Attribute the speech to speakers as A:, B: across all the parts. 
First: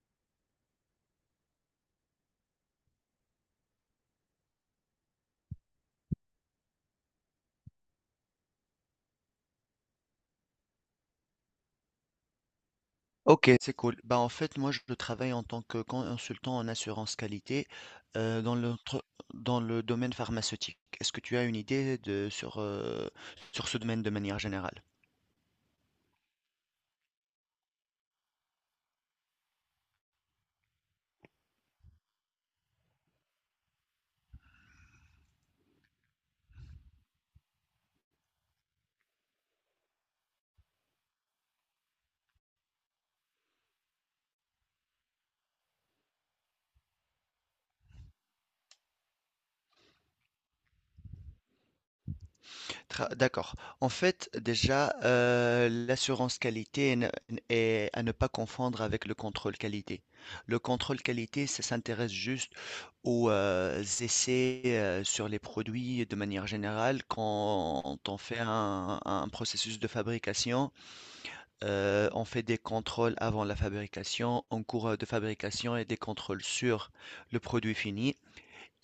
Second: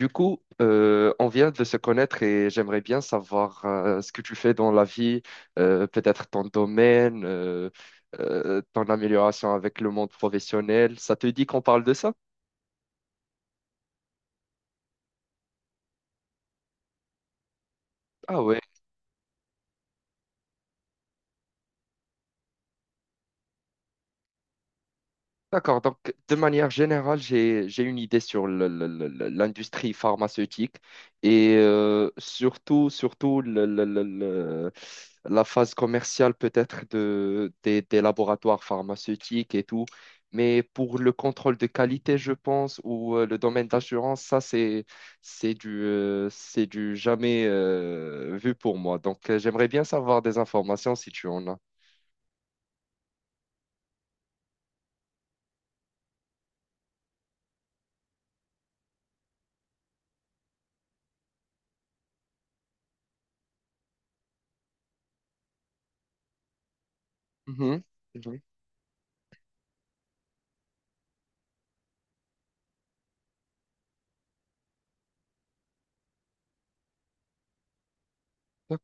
A: Du coup, on vient de se connaître et j'aimerais bien savoir ce que tu fais dans la vie, peut-être ton domaine, ton amélioration avec le monde professionnel. Ça te dit qu'on parle de ça?
B: Ok, c'est cool. Bah, en fait, moi, je travaille en tant que consultant en assurance qualité
A: Ah
B: dans
A: ouais.
B: dans le domaine pharmaceutique. Est-ce que tu as une idée sur ce domaine de manière générale?
A: D'accord, donc de manière générale, j'ai une idée sur l'industrie pharmaceutique et surtout, surtout la phase commerciale peut-être des laboratoires pharmaceutiques et tout. Mais pour le contrôle de qualité, je pense, ou le domaine d'assurance, ça, c'est du jamais vu pour moi. Donc, j'aimerais bien savoir des informations si tu en as.
B: D'accord. En fait, déjà, l'assurance qualité est à ne pas confondre avec le contrôle qualité. Le contrôle qualité, ça s'intéresse juste aux essais sur les produits de manière générale
A: Mhm,
B: quand on fait
A: mhm.
B: un processus de fabrication. On fait des contrôles avant la fabrication, en cours de fabrication et des contrôles sur le produit fini.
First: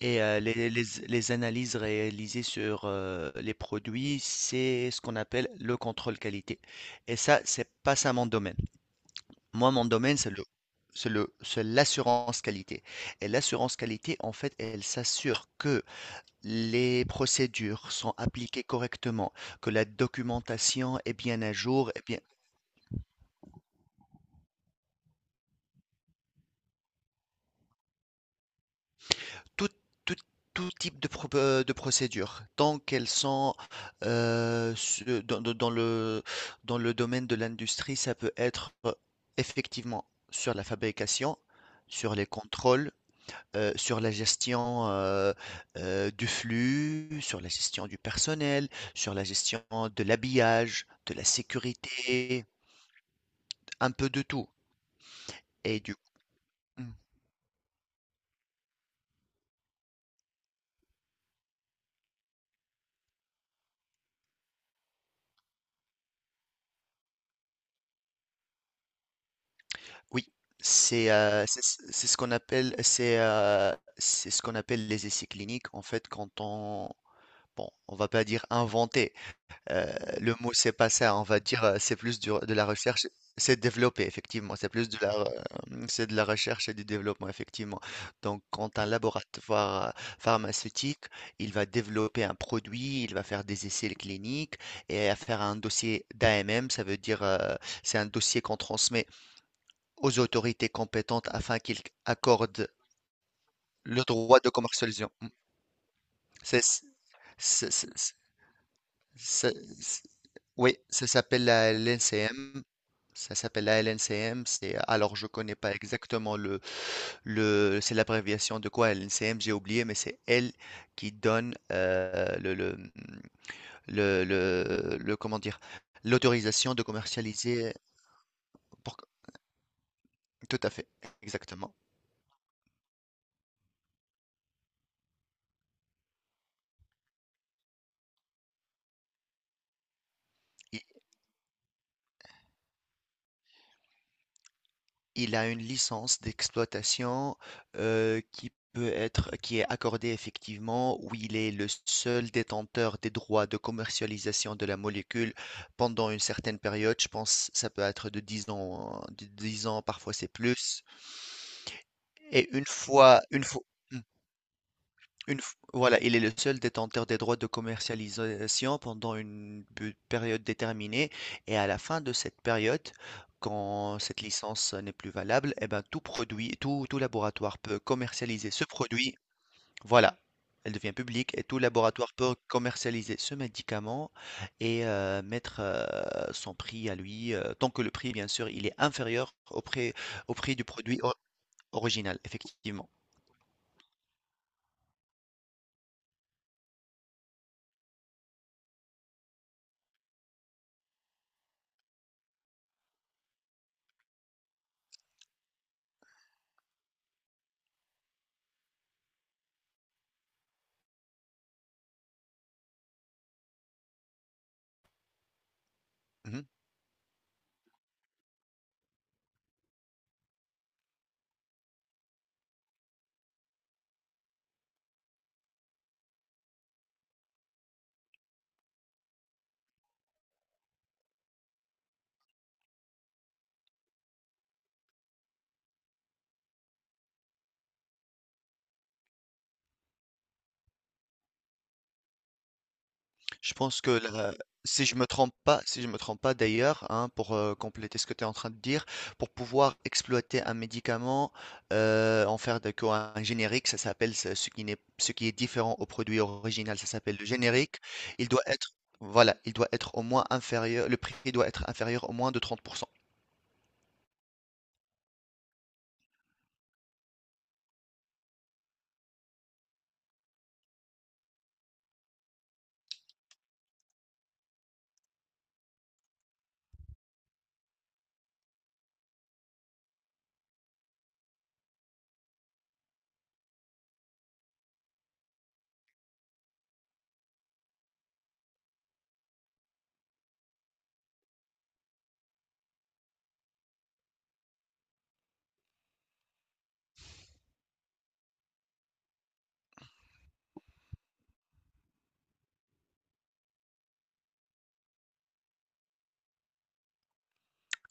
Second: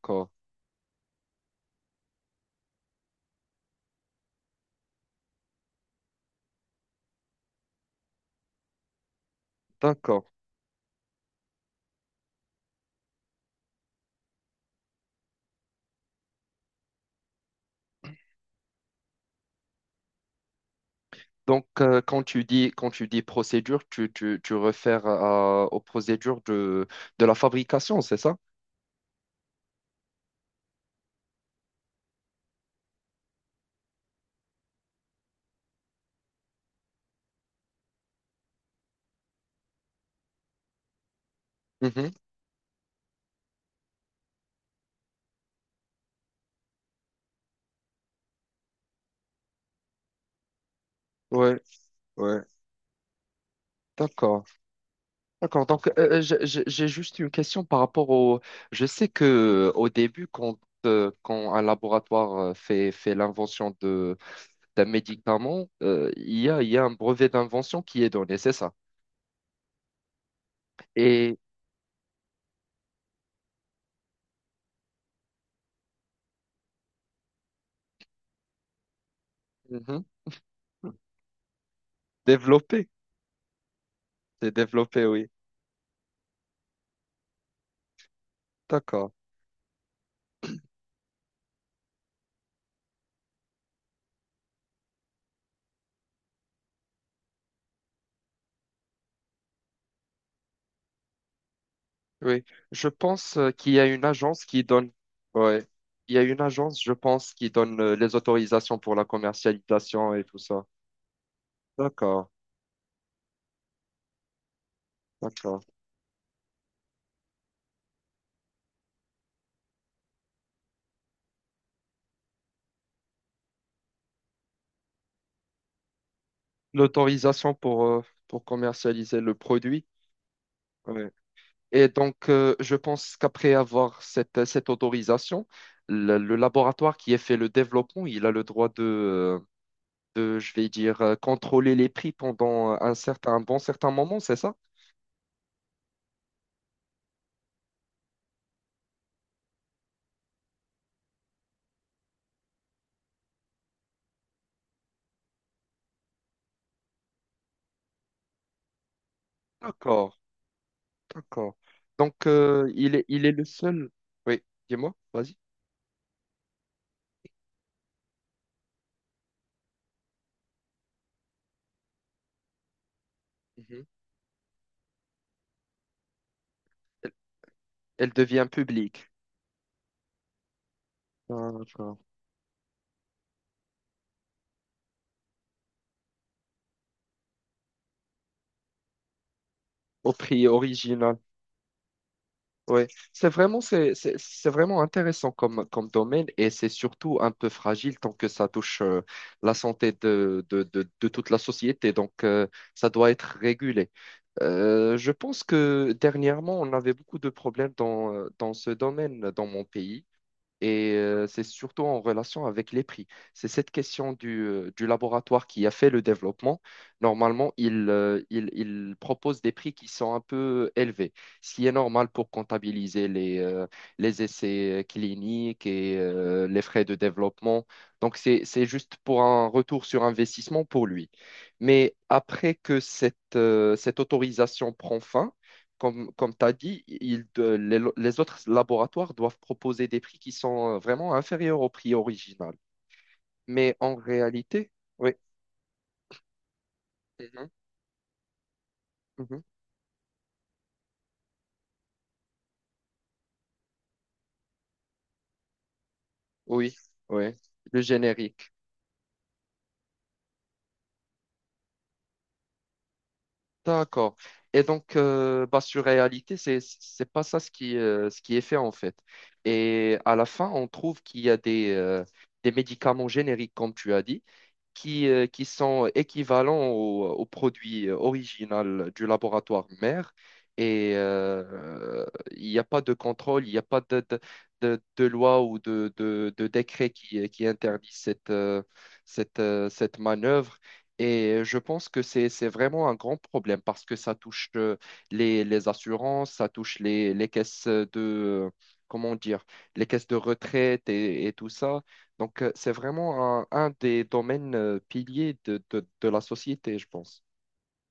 B: Et les analyses réalisées sur les produits, c'est ce qu'on appelle le contrôle qualité. Et ça, c'est pas ça mon domaine. Moi, mon domaine,
A: d'accord.
B: c'est l'assurance qualité. Et l'assurance qualité, en fait, elle s'assure que les procédures sont appliquées correctement, que la documentation est bien à
A: Donc,
B: jour,
A: quand tu dis procédure, tu refères aux procédures de la fabrication, c'est ça?
B: tout, tout, tout type de procédure, tant qu'elles sont euh, su- dans, dans- dans le, dans le domaine de l'industrie, ça peut être effectivement sur la fabrication,
A: Mhm.
B: sur les contrôles, sur la gestion du flux, sur la gestion du personnel, sur la gestion de l'habillage, de la
A: Ouais, ouais.
B: sécurité, un peu de
A: D'accord,
B: tout.
A: d'accord.
B: Et
A: Donc,
B: du
A: j'ai juste une question par rapport au. Je sais que au début, quand un laboratoire fait l'invention d'un médicament, il y a un brevet d'invention qui est donné, c'est ça.
B: Oui,
A: Et.
B: c'est ce qu'on appelle les essais cliniques. En fait, quand on bon, on va pas dire inventer. euh,
A: Mhm.
B: le mot c'est pas ça. On va dire c'est plus de la
A: Développé,
B: recherche. C'est développer,
A: c'est
B: effectivement. C'est plus de
A: développé,
B: la
A: oui.
B: re- euh, c'est de la recherche et du développement, effectivement. Donc, quand un
A: D'accord.
B: laboratoire pharmaceutique, il va développer un produit, il va faire des essais cliniques et à faire un dossier d'AMM, ça veut dire c'est un dossier qu'on transmet aux autorités compétentes afin qu'ils
A: Oui,
B: accordent
A: je pense qu'il y a une
B: le droit
A: agence
B: de
A: qui donne,
B: commercialisation. Mm.
A: ouais, il y a une
B: C'est,
A: agence,
B: c'est-
A: je pense, qui
B: c'est-
A: donne
B: c'est-
A: les autorisations pour la
B: c'est-
A: commercialisation et tout ça.
B: oui, ça s'appelle la
A: D'accord,
B: LNCM. Ça s'appelle la LNCM. Alors, je connais
A: d'accord.
B: pas exactement c'est l'abréviation de quoi LNCM, j'ai oublié, mais c'est elle qui donne comment dire, l'autorisation de
A: L'autorisation
B: commercialiser.
A: pour
B: pour-
A: commercialiser le produit.
B: Tout à fait,
A: Ouais.
B: exactement.
A: Et donc, je pense qu'après avoir cette, cette autorisation, le laboratoire qui a fait le développement, il a le droit de, je vais dire, contrôler les prix pendant un certain, un bon certain moment, c'est ça?
B: Il a une licence d'exploitation qui peut être, qui est accordée effectivement, où il est le seul détenteur des droits de commercialisation de la molécule pendant une certaine période. Je pense que ça peut être de 10 ans, hein, de 10 ans, parfois
A: D'accord,
B: c'est plus.
A: d'accord. Donc,
B: Et une
A: il est,
B: fois,
A: il est
B: une
A: le
B: fois,
A: seul. Oui, dis-moi, vas-y.
B: une f- voilà, il est le seul détenteur des droits de commercialisation pendant une période déterminée et à la fin de cette période,
A: Mhm.
B: quand cette licence n'est plus valable, eh ben, tout
A: Elle,
B: laboratoire peut
A: elle devient
B: commercialiser ce
A: publique.
B: produit. Voilà, elle devient publique et tout
A: D'accord.
B: laboratoire peut commercialiser ce médicament et mettre son prix à lui, tant que le prix, bien sûr, il est inférieur au prix,
A: Au
B: au
A: prix
B: prix du produit
A: original.
B: original,
A: Oui,
B: effectivement.
A: c'est vraiment intéressant comme domaine et c'est surtout un peu fragile tant que ça touche la santé de toute la société. Donc, ça doit être régulé. Je pense que dernièrement, on avait beaucoup de problèmes dans ce domaine, dans mon pays. Et c'est surtout en relation avec les prix. C'est cette question du laboratoire qui a fait le
B: Mhm.
A: développement. Normalement, il propose des prix qui sont un peu élevés, ce qui est normal pour comptabiliser les essais cliniques et les frais de développement. Donc, c'est juste pour un retour sur investissement pour lui. Mais après que cette, cette autorisation prend fin, comme tu as dit, les autres laboratoires doivent proposer des prix qui sont vraiment inférieurs au prix original.
B: Je
A: Mais
B: pense que
A: en
B: là,
A: réalité,
B: si je me
A: oui.
B: trompe pas, si je me trompe pas d'ailleurs, hein, pour
A: Mhm,
B: compléter ce que tu es en train de dire, pour
A: mhm.
B: pouvoir exploiter un médicament, en faire de quoi un générique, ça s'appelle ce qui n'est, ce qui est différent au produit
A: Oui,
B: original, ça s'appelle le
A: oui,
B: générique.
A: le
B: Il doit
A: générique.
B: être, voilà, il doit être au moins inférieur, le prix doit être inférieur au moins de 30%.
A: D'accord. Et donc, bah, sur réalité, c'est pas ça ce qui est fait en fait. Et à la fin, on trouve qu'il y a des médicaments génériques, comme tu as dit, qui sont équivalents au produit original du laboratoire mère. Et il n'y a pas de contrôle, il n'y a pas de loi ou de décret qui interdit cette, cette manœuvre. Et je pense que c'est vraiment un grand problème parce que ça touche les assurances, ça touche les caisses comment dire, les caisses de retraite et tout ça. Donc, c'est vraiment un des domaines piliers de la société, je pense.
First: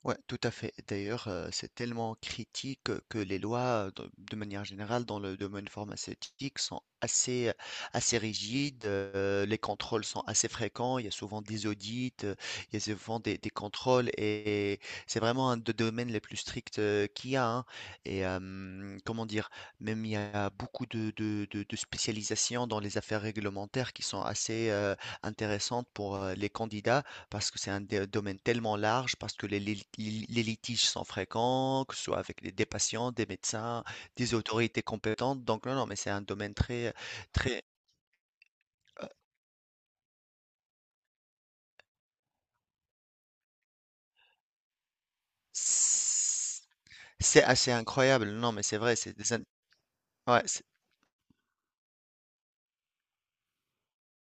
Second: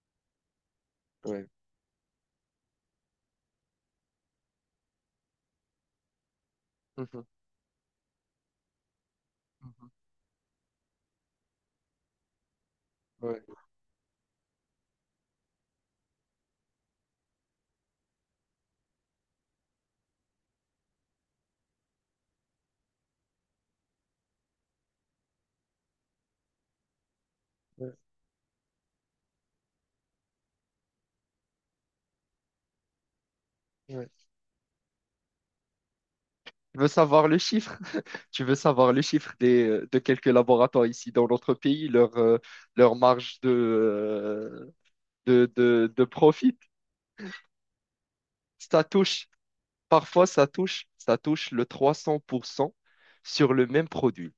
B: Ouais, tout à fait. D'ailleurs,
A: Ouais.
B: c'est tellement critique que les lois, de manière générale, dans le domaine pharmaceutique, sont
A: Mhm.
B: assez rigides. Les
A: Mhm.
B: contrôles sont assez fréquents. Il y a souvent des audits, il y a souvent des,
A: Ouais,
B: des contrôles, et c'est vraiment un des domaines les plus stricts qu'il y a. Hein. Et comment dire, même il y a beaucoup de spécialisations dans les affaires réglementaires qui sont assez intéressantes pour les candidats parce que c'est un
A: ouais,
B: domaine tellement large, parce que les litiges sont fréquents, que ce soit avec des patients, des médecins,
A: ouais.
B: des autorités compétentes. Donc, non, non, mais c'est un domaine
A: Tu veux
B: très,
A: savoir le
B: très,
A: chiffre? Tu veux savoir le
B: euh,
A: chiffre de quelques laboratoires ici dans notre pays, leur marge de profit?
B: c'est assez incroyable. Non, mais c'est
A: Ça
B: vrai,
A: touche, parfois
B: ouais,
A: ça touche, ça touche le 300% sur le même produit.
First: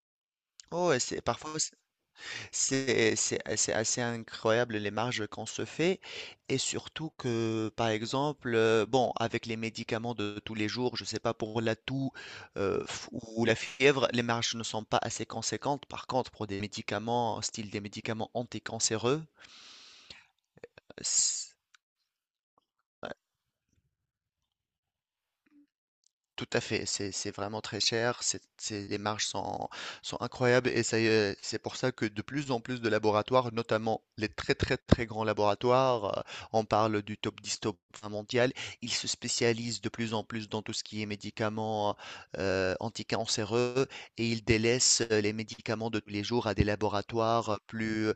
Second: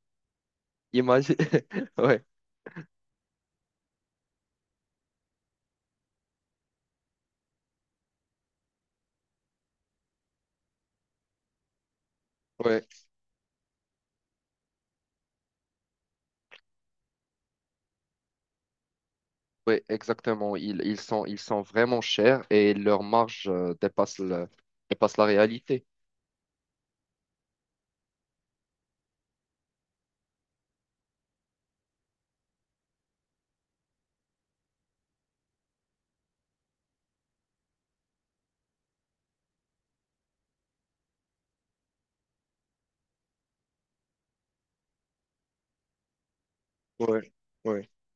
B: oh, ouais, c'est
A: Imagine.
B: parfois.
A: Ouais,
B: C'est assez incroyable les marges qu'on se fait et surtout que par exemple bon, avec les médicaments de tous les jours, je sais pas, pour la toux
A: ouais.
B: ou la fièvre, les marges ne sont pas assez conséquentes, par contre pour des médicaments style des médicaments anticancéreux.
A: Oui, exactement. Ils sont vraiment chers et leur marge dépasse la réalité.
B: Tout à fait, c'est vraiment très cher, les marges sont incroyables et ça y est, c'est pour ça que de plus en plus de laboratoires, notamment les très très très grands laboratoires, on parle du top 10, top 20 mondial, ils se spécialisent de plus en plus dans tout ce qui est médicaments anticancéreux et ils délaissent les médicaments de tous les jours à des
A: Ouais,
B: laboratoires
A: ouais.
B: plus euh,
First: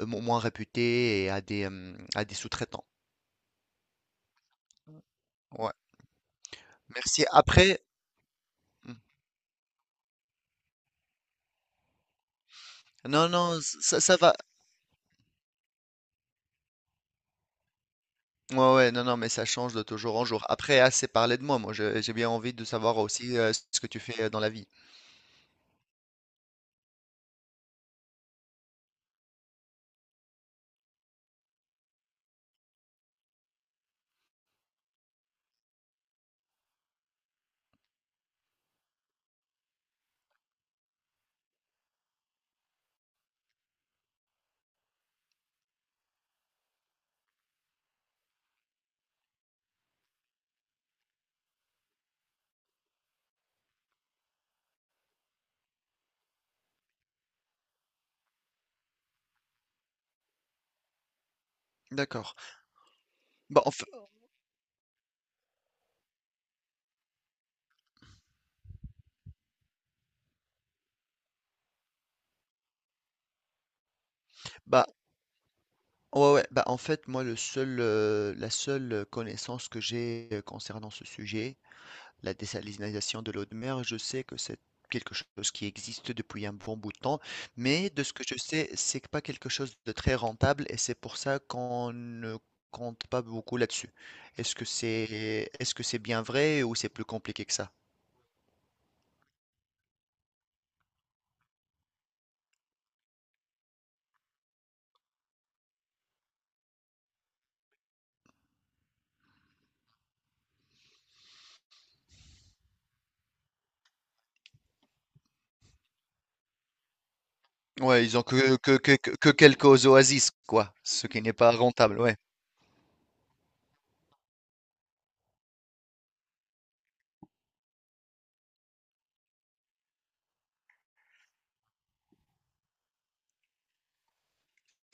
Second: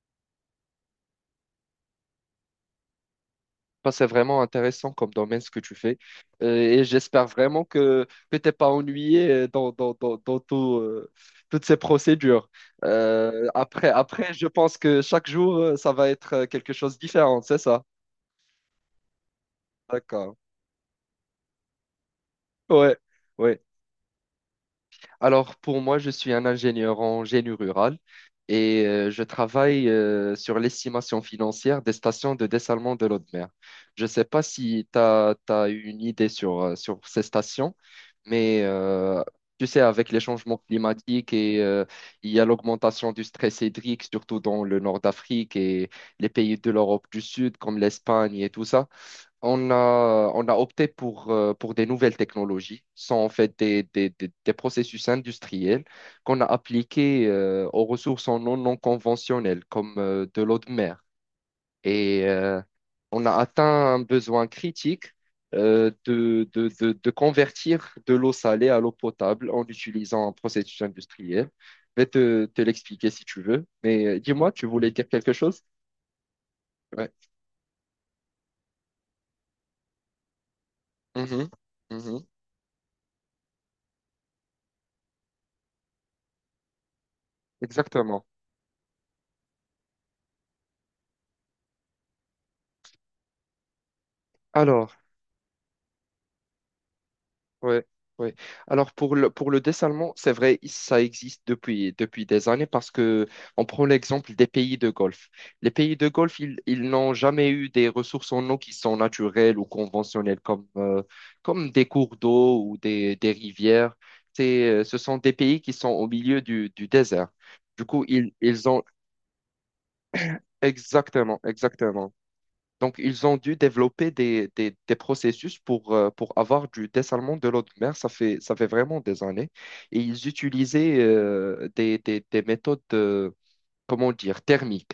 B: mo- moins réputés et à des sous-traitants.
A: Bah, c'est vraiment intéressant comme domaine ce que
B: Ouais,
A: tu fais. Et
B: merci.
A: j'espère vraiment
B: Après,
A: que tu n'es pas
B: hmm,
A: ennuyé toutes ces procédures.
B: non,
A: Euh,
B: non,
A: après,
B: ça
A: après,
B: va.
A: je pense que chaque jour, ça va être quelque chose de différent, c'est ça?
B: Ouais, ouais, non, non, mais ça change de toujours en
A: D'accord.
B: jour. Après, assez parlé de moi. Moi, j'ai bien envie de
A: Ouais,
B: savoir aussi
A: ouais.
B: ce que tu fais dans la vie.
A: Alors, pour moi, je suis un ingénieur en génie rural et je travaille sur l'estimation financière des stations de dessalement de l'eau de mer. Je ne sais pas si tu as une idée sur ces stations, mais tu sais, avec les changements climatiques et il y a l'augmentation du stress hydrique, surtout dans le nord d'Afrique et les pays de l'Europe du Sud, comme l'Espagne et tout ça. On a opté pour des nouvelles technologies. Ce sont en fait des processus industriels qu'on a appliqués aux ressources en eau non conventionnelles, comme de l'eau de mer. Et
B: D'accord.
A: on a
B: Bah,
A: atteint
B: en fa-
A: un besoin critique de convertir de l'eau salée à l'eau potable en utilisant un processus industriel. Je vais te l'expliquer si tu veux. Mais dis-moi, tu
B: bah,
A: voulais dire quelque chose?
B: ouais, ouais, en fait,
A: Ouais.
B: moi, la seule connaissance que j'ai concernant ce
A: Mhm.
B: sujet,
A: Mhm.
B: la désalinisation de l'eau de mer, je sais que c'est quelque chose qui existe depuis un bon bout de temps, mais de ce que
A: Exactement.
B: je sais, c'est pas quelque chose de très rentable et c'est pour ça qu'on ne compte pas beaucoup là-dessus. Est-ce que
A: Alors.
B: c'est, est-ce que c'est bien vrai ou c'est plus compliqué que ça?
A: Ouais, ouais. Alors pour le dessin allemand, c'est vrai, ça existe depuis des années parce que on prend l'exemple des pays de Golfe. Les pays de Golfe, ils n'ont jamais eu des ressources en eau qui sont naturelles ou conventionnelles comme des cours d'eau ou des rivières. Ce sont des pays qui sont au milieu du désert. Du coup,
B: Ouais, ils ont
A: ils, ils ont
B: quelques oasis, quoi, ce qui n'est
A: exactement,
B: pas rentable,
A: exactement.
B: ouais.
A: Donc, ils ont dû développer des processus pour avoir du dessalement de l'eau de mer. Ça fait vraiment des années. Et ils utilisaient des méthodes comment dire, thermique.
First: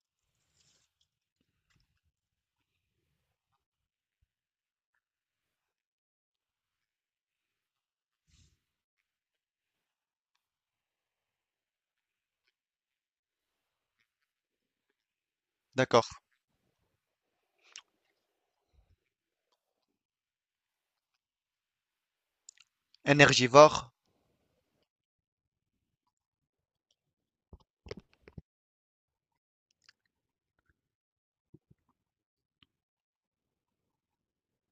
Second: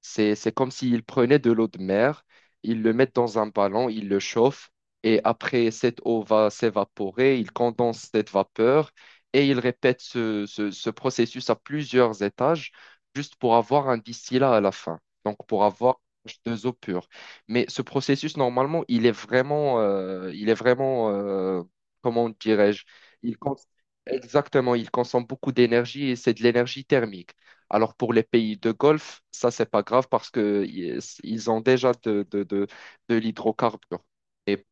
A: C'est comme s'ils prenaient de l'eau de mer, ils le mettent dans un ballon, ils le chauffent, et après, cette eau va s'évaporer, ils condensent cette vapeur, et ils répètent ce processus à plusieurs étages, juste pour avoir un distillat à la fin, donc pour avoir
B: D'accord.
A: H2O pur. Mais ce processus, normalement, comment dirais-je, il cons-
B: Énergivore,
A: exactement, il consomme beaucoup d'énergie et c'est de l'énergie thermique. Alors pour les pays de Golfe, ça, c'est pas grave parce que ils ont déjà de l'hydrocarbure. Et pour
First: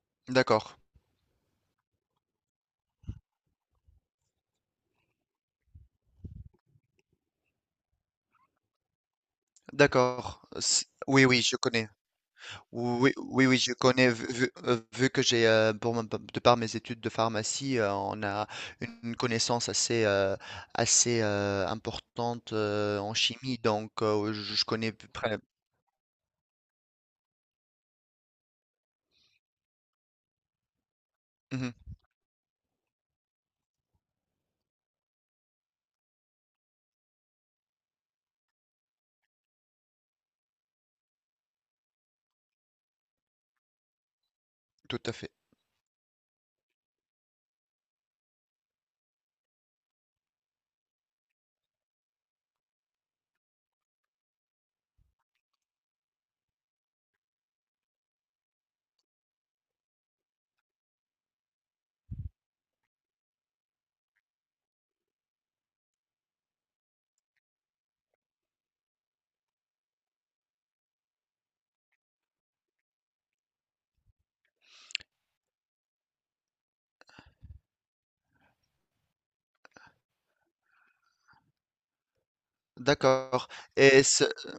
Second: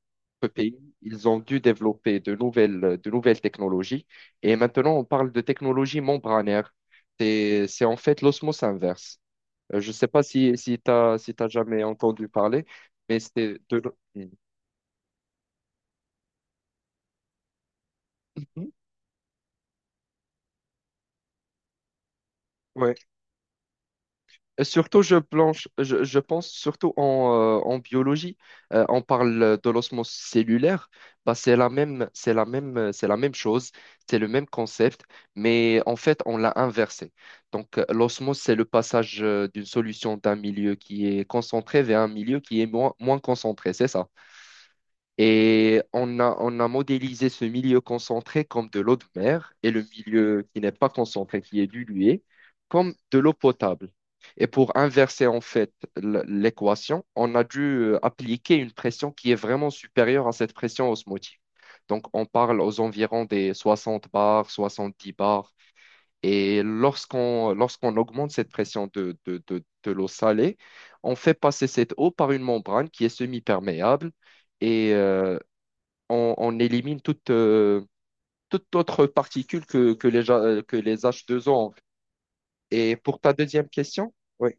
A: ce
B: d'accord.
A: pays, ils ont dû développer de nouvelles technologies. Et maintenant, on parle de technologie membranaire. C'est en fait l'osmose inverse. Je ne sais pas
B: D'accord.
A: si, si tu as,
B: Oui,
A: si
B: oui,
A: t'as
B: je
A: jamais
B: connais.
A: entendu parler,
B: Oui,
A: mais
B: oui, oui,
A: c'est
B: je
A: de... l'o-
B: connais, vu que de par mes études de pharmacie, on a
A: Mhm.
B: une connaissance assez importante
A: Ouais.
B: en chimie, donc je je connais à
A: Surtout,
B: peu
A: je,
B: près.
A: planche, je, je pense surtout en biologie. On parle de l'osmose cellulaire. Bah, c'est la
B: Mhm,
A: même, c'est la même, c'est la même chose, c'est le même concept, mais en fait, on l'a inversé. Donc, l'osmose, c'est le passage d'une solution d'un milieu qui est concentré vers un milieu qui est moins concentré, c'est ça?
B: tout à fait.
A: Et on a modélisé ce milieu concentré comme de l'eau de mer et le milieu qui n'est pas concentré, qui est dilué, comme de l'eau potable. Et pour inverser en fait l'équation, on a dû appliquer une pression qui est vraiment supérieure à cette pression osmotique. Donc on parle aux environs des 60 bars, 70 bars. Et lorsqu'on augmente cette pression de l'eau salée, on fait passer cette eau par une membrane qui est semi-perméable. Et on élimine toute, toute autre particule que les H2O, en fait. Et pour ta
B: D'accord.
A: deuxième
B: Et
A: question, oui,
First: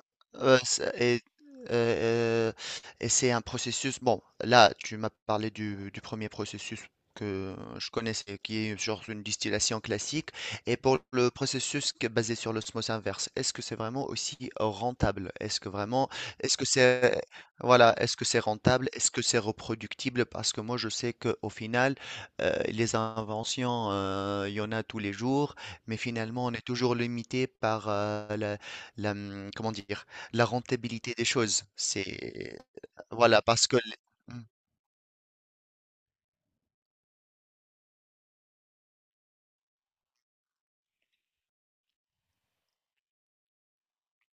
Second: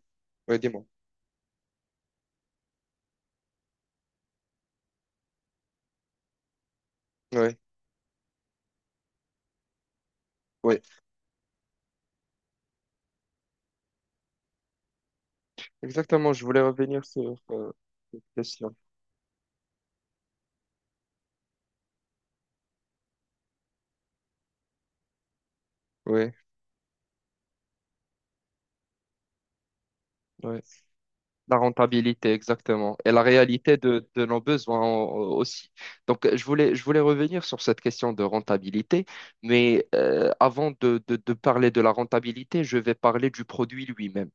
A: oui, dis-moi.
B: C'est heu, et c'est un processus, bon, là, tu m'as parlé du un processus que
A: Oui,
B: je connaissais, qui est genre une distillation classique. Et
A: oui,
B: pour le processus qui est basé sur l'osmose inverse, est-ce que c'est vraiment aussi rentable? Est-ce que vraiment
A: exactement. Je
B: est-ce
A: voulais
B: que
A: revenir
B: c'est
A: sur
B: voilà, est-ce
A: cette
B: que c'est
A: question.
B: rentable? Est-ce que c'est reproductible? Parce que moi, je sais qu'au final, les inventions, il y en a tous les jours, mais
A: Oui,
B: finalement, on est toujours limité par, la, comment dire? La
A: oui.
B: rentabilité des
A: La
B: choses,
A: rentabilité,
B: c'est
A: exactement. Et la
B: voilà parce
A: réalité
B: que
A: de nos
B: Mm,
A: besoins aussi. Donc, je voulais revenir sur cette question de rentabilité, mais avant de parler de la rentabilité, je vais parler du produit lui-même.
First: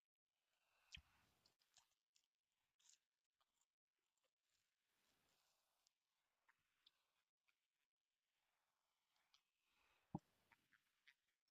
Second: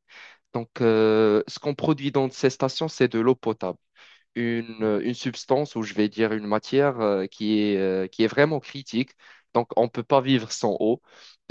A: Donc, ce qu'on produit dans ces stations, c'est de l'eau potable, une substance ou je vais dire une matière qui est vraiment critique. Donc, on ne peut pas vivre sans eau.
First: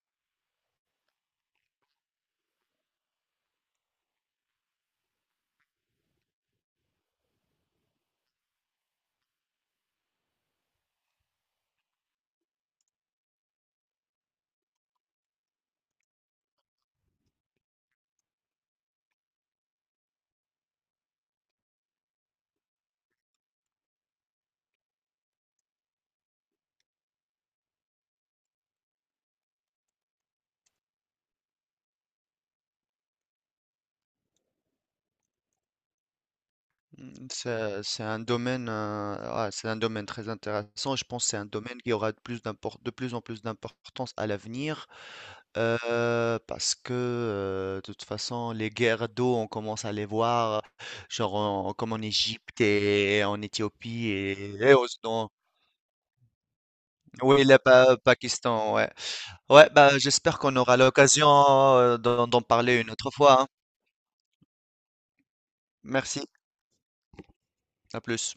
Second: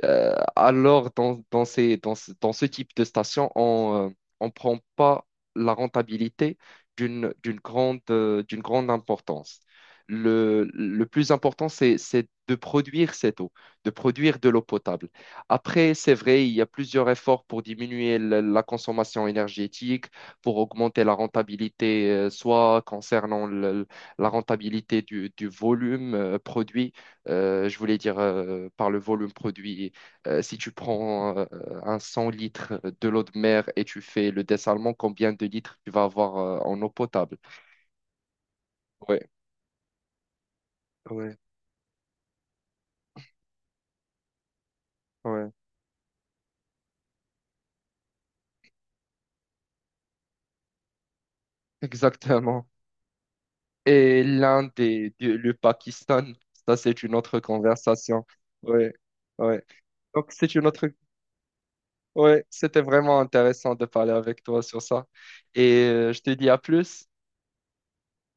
A: Alors, dans ce type de station, on ne prend pas la rentabilité d'une grande importance. Le plus important, c'est de produire cette eau, de produire de l'eau potable. Après, c'est vrai, il y a plusieurs efforts pour diminuer la consommation énergétique, pour augmenter la rentabilité, soit concernant la rentabilité du volume produit, je voulais dire par le volume produit, si tu prends un 100 litres de l'eau de mer et tu fais le dessalement, combien de litres tu vas avoir en eau
B: mm,
A: potable?
B: c'est un domaine, euh,
A: Ouais,
B: ah, c'est un domaine très intéressant. Je pense que
A: ouais,
B: c'est un domaine qui aura de plus en plus d'importance à l'avenir
A: ouais,
B: parce que de toute façon les guerres d'eau, on commence à les voir, genre comme en Égypte
A: exactement.
B: et en Éthiopie
A: Et
B: et,
A: l'Inde
B: et au
A: et
B: Soudan.
A: le Pakistan, ça c'est une autre
B: Oui, le
A: conversation.
B: Pakistan, ouais.
A: Ouais, ouais.
B: Ouais, bah
A: Donc
B: j'espère
A: c'est
B: qu'on
A: une
B: aura
A: autre.
B: l'occasion d'en
A: Ouais, c'était
B: parler une autre
A: vraiment
B: fois. Hein.
A: intéressant de parler avec toi sur ça. Et je
B: Merci,
A: te dis à plus.
B: à plus.